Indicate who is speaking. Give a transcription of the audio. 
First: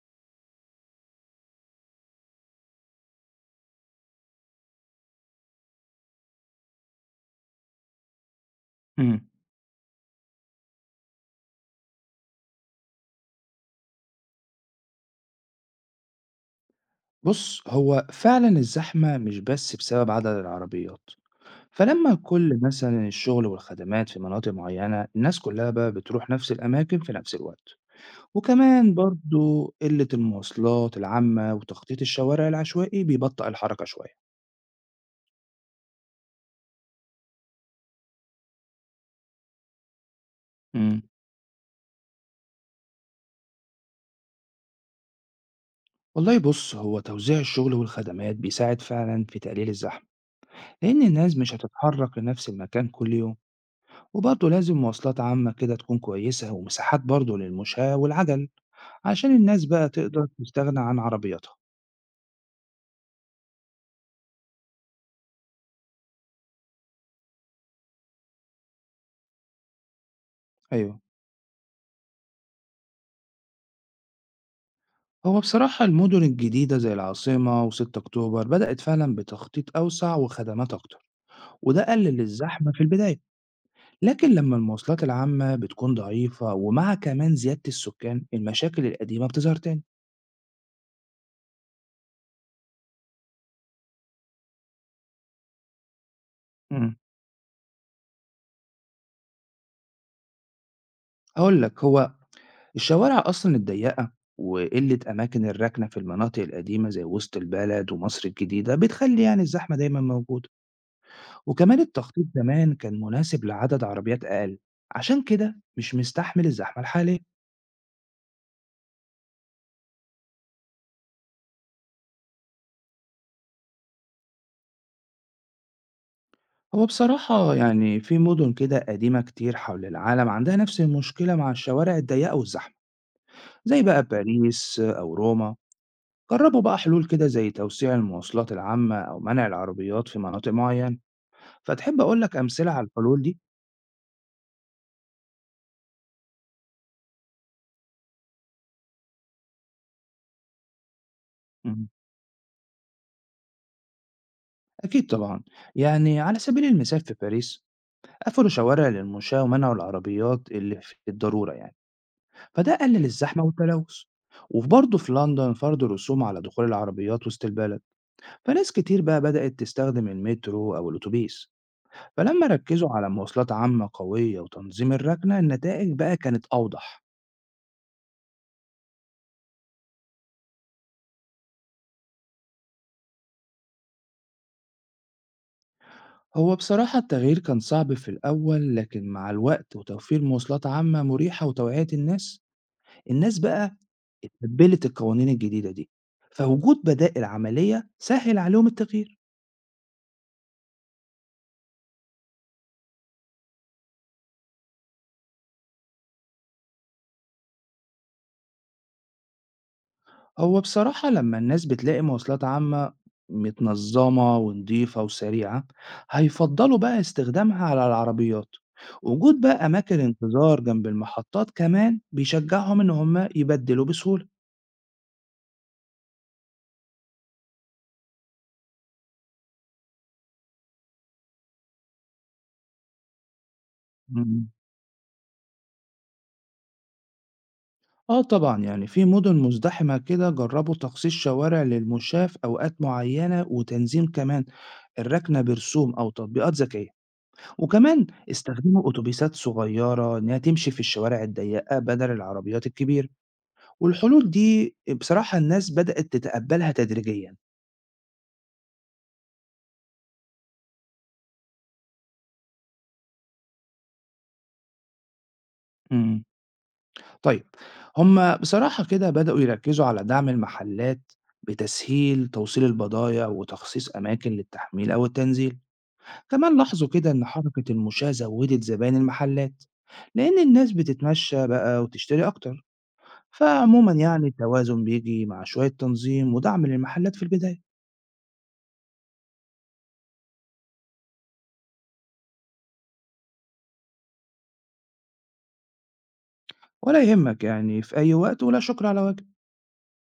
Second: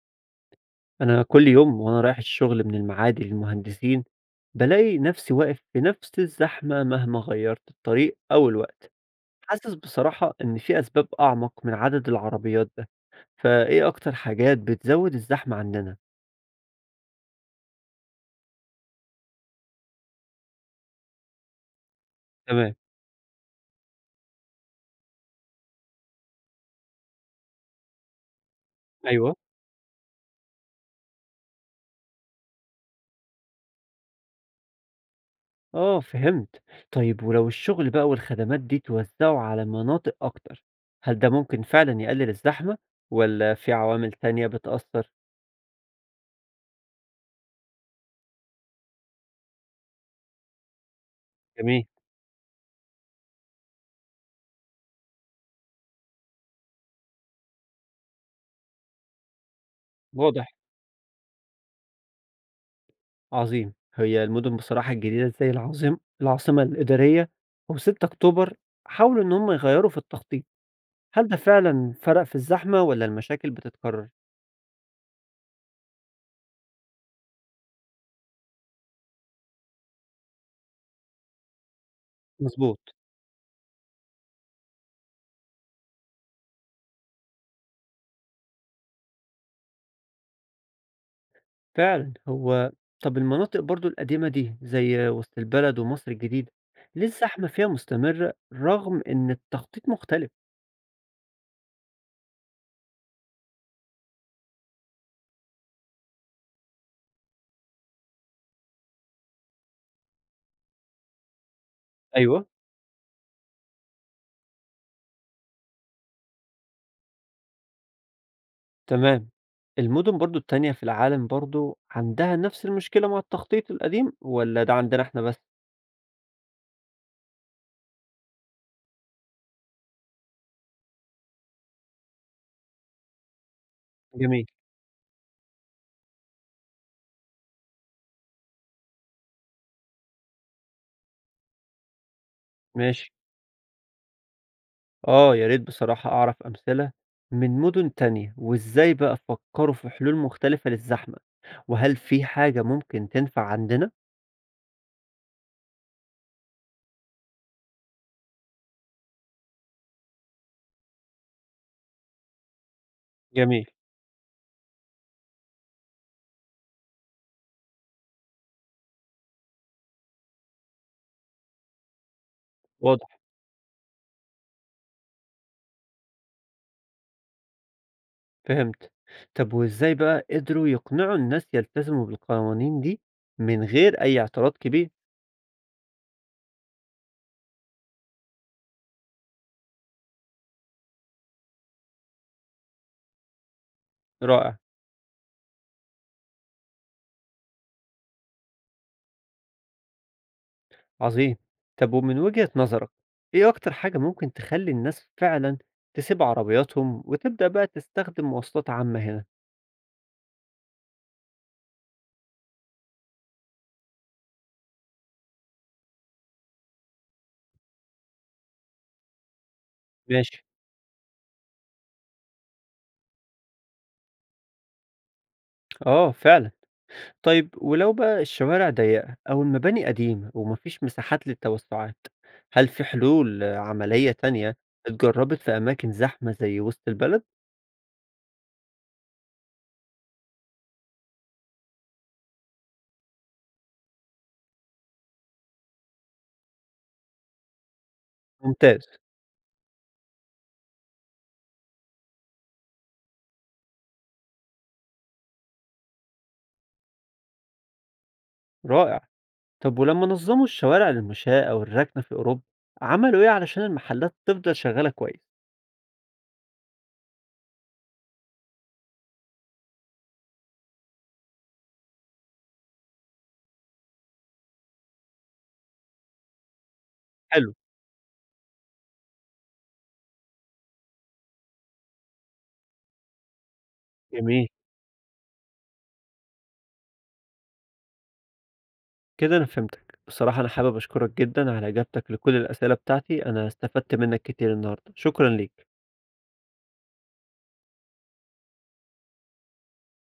Speaker 1: أنا كل يوم وأنا رايح الشغل من المعادي للمهندسين، بلاقي نفسي واقف في نفس الزحمة مهما غيرت الطريق أو الوقت.
Speaker 2: إمم.
Speaker 1: حاسس بصراحة إن في أسباب أعمق من عدد العربيات ده، فإيه أكتر حاجات بتزود الزحمة عندنا؟
Speaker 2: بُص، هو فعلًا الزحمة مش بس بسبب عدد العربيات، فلمّا كل
Speaker 1: تمام.
Speaker 2: مثلًا الشغل والخدمات في مناطق معيّنة، الناس كلّها بقى بتروح نفس الأماكن في نفس الوقت، وكمان
Speaker 1: أيوه.
Speaker 2: برضه قِلّة المواصلات العامة وتخطيط الشوارع العشوائي بيبطّئ الحركة شوية.
Speaker 1: آه فهمت. طيب ولو الشغل بقى والخدمات دي توزعوا على مناطق أكتر،
Speaker 2: إمم.
Speaker 1: هل ده ممكن فعلا يقلل الزحمة ولا في عوامل تانية بتأثر؟
Speaker 2: والله بُص، هو توزيع الشغل والخدمات بيساعد فعلًا في تقليل الزحمة، لإن الناس مش
Speaker 1: جميل.
Speaker 2: هتتحرك لنفس المكان كل يوم. وبرضه لازم مواصلات عامة كده تكون كويسة ومساحات برضه للمشاة والعجل عشان الناس بقى تقدر
Speaker 1: واضح.
Speaker 2: تستغنى عن عربياتها.
Speaker 1: عظيم. هي المدن بصراحة الجديدة زي العاصمة الإدارية و6 أكتوبر، حاولوا إن هم يغيّروا في التخطيط.
Speaker 2: أيوه،
Speaker 1: هل ده فعلًا فرق في الزحمة والّا المشاكل بتتكرر؟
Speaker 2: هو بصراحة المدن الجديدة زي العاصمة وستة أكتوبر بدأت فعلا بتخطيط أوسع وخدمات أكتر، وده قلل الزحمة
Speaker 1: مضبوط.
Speaker 2: في البداية. لكن لما المواصلات العامة بتكون ضعيفة ومع كمان زيادة السكان المشاكل القديمة بتظهر تاني.
Speaker 1: فعلًا. هو طب المناطق برضه القديمة دي زي وسط البلد ومصر الجديدة،
Speaker 2: مم.
Speaker 1: ليه الزحمة فيها مستمرة رغم إن التخطيط مختلف؟
Speaker 2: هقول لك، هو الشوارع أصلا الضيقة وقلة أماكن الركنة في المناطق القديمة زي وسط البلد ومصر الجديدة بتخلي يعني الزحمة دايما موجودة، وكمان التخطيط
Speaker 1: أيوه،
Speaker 2: زمان كان مناسب لعدد عربيات أقل، عشان كده مش مستحمل الزحمة الحالية.
Speaker 1: تمام. المدن برضه التانية في العالم برضه عندها نفس المشكلة مع التخطيط القديم والّا ده عندنا إحنا بس؟
Speaker 2: هو بصراحة يعني في مدن كده قديمة كتير حول العالم عندها نفس المشكلة مع الشوارع الضيقة والزحمة، زي بقى
Speaker 1: جميل،
Speaker 2: باريس أو روما. جربوا بقى حلول كده زي توسيع المواصلات العامة أو منع العربيات في مناطق معينة. فتحب أقول لك أمثلة على
Speaker 1: ماشي.
Speaker 2: الحلول دي؟
Speaker 1: آه، يا ريت بصراحة أعرف أمثلة من مدن تانية، وإزاي بقى فكروا في حلول مختلفة للزحمة،
Speaker 2: مم.
Speaker 1: وهل في حاجة ممكن تنفع عندنا؟
Speaker 2: أكيد طبعا. يعني على سبيل المثال في باريس قفلوا شوارع للمشاة ومنعوا العربيات اللي في الضرورة يعني، فده قلل الزحمة
Speaker 1: جميل.
Speaker 2: والتلوث. وبرضه في لندن فرضوا رسوم على دخول العربيات وسط البلد، فناس كتير بقى بدأت تستخدم المترو أو الأتوبيس. فلما ركزوا
Speaker 1: واضح،
Speaker 2: على مواصلات عامة قوية وتنظيم الركنة النتائج بقى كانت أوضح.
Speaker 1: فهمت. طب وإزاي بقى قدروا يقنعوا الناس يلتزموا بالقوانين دي من غير أي اعتراض كبير؟
Speaker 2: هو بصراحة التغيير كان صعب في الأول، لكن مع الوقت وتوفير مواصلات عامة مريحة وتوعية الناس، الناس بقى
Speaker 1: رائع.
Speaker 2: اتقبّلت القوانين الجديدة دي، فوجود بدائل عملية سهِّل عليهم التغيير.
Speaker 1: عظيم. طب ومن وجهة نظرك، إيه أكتر حاجة ممكن تخلي الناس فعلا تسيب عربياتهم وتبدأ بقى تستخدم مواصلات عامة هنا؟
Speaker 2: هو بصراحة لمّا الناس بتلاقي مواصلات عامة متنظّمة ونضيفة وسريعة، هيفضّلوا بقى استخدامها على العربيات. وجود بقى أماكن
Speaker 1: ماشي.
Speaker 2: انتظار جنب المحطات كمان بيشجّعهم إن هم يبدّلوا بسهولة.
Speaker 1: آه فعلا. طيب ولو بقى الشوارع ضيقة أو المباني قديمة ومفيش مساحات للتوسعات، هل في حلول عملية
Speaker 2: إمم.
Speaker 1: تانية اتجربت في أماكن زحمة زي وسط البلد؟
Speaker 2: آه طبعًا، يعني في مدن مزدحمة كده جرّبوا تخصيص شوارع للمشاة في أوقات معيّنة وتنظيم كمان الركنة برسوم أو تطبيقات ذكية، وكمان
Speaker 1: ممتاز.
Speaker 2: استخدموا أتوبيسات صغيرة إنها تمشي في الشوارع الضيّقة بدل العربيات الكبيرة، والحلول دي بصراحة الناس بدأت تتقبّلها تدريجيًا.
Speaker 1: رائع، طب ولما نظموا الشوارع للمشاة أو الركنة في أوروبا، عملوا إيه علشان المحلات تفضل شغالة كويس؟
Speaker 2: إمم. طيب، هم بصراحة كده بدأوا يركّزوا على دعم المحلات بتسهيل توصيل البضايع وتخصيص أماكن للتحميل أو التنزيل. كمان لاحظوا كده إن
Speaker 1: حلو.
Speaker 2: حركة المشاة زودت زباين المحلات لأن الناس بتتمشى بقى وتشتري أكتر. فعموما يعني
Speaker 1: جميل،
Speaker 2: التوازن بيجي مع شوية تنظيم ودعم للمحلات في البداية.
Speaker 1: كده أنا فهمتك. بصراحة أنا حابب أشكرك جدا على إجابتك لكل الأسئلة بتاعتي، أنا استفدت منك كتير النهاردة، شكرا ليك.
Speaker 2: ولا يهمك، يعني في أي وقت، ولا شكر على واجب.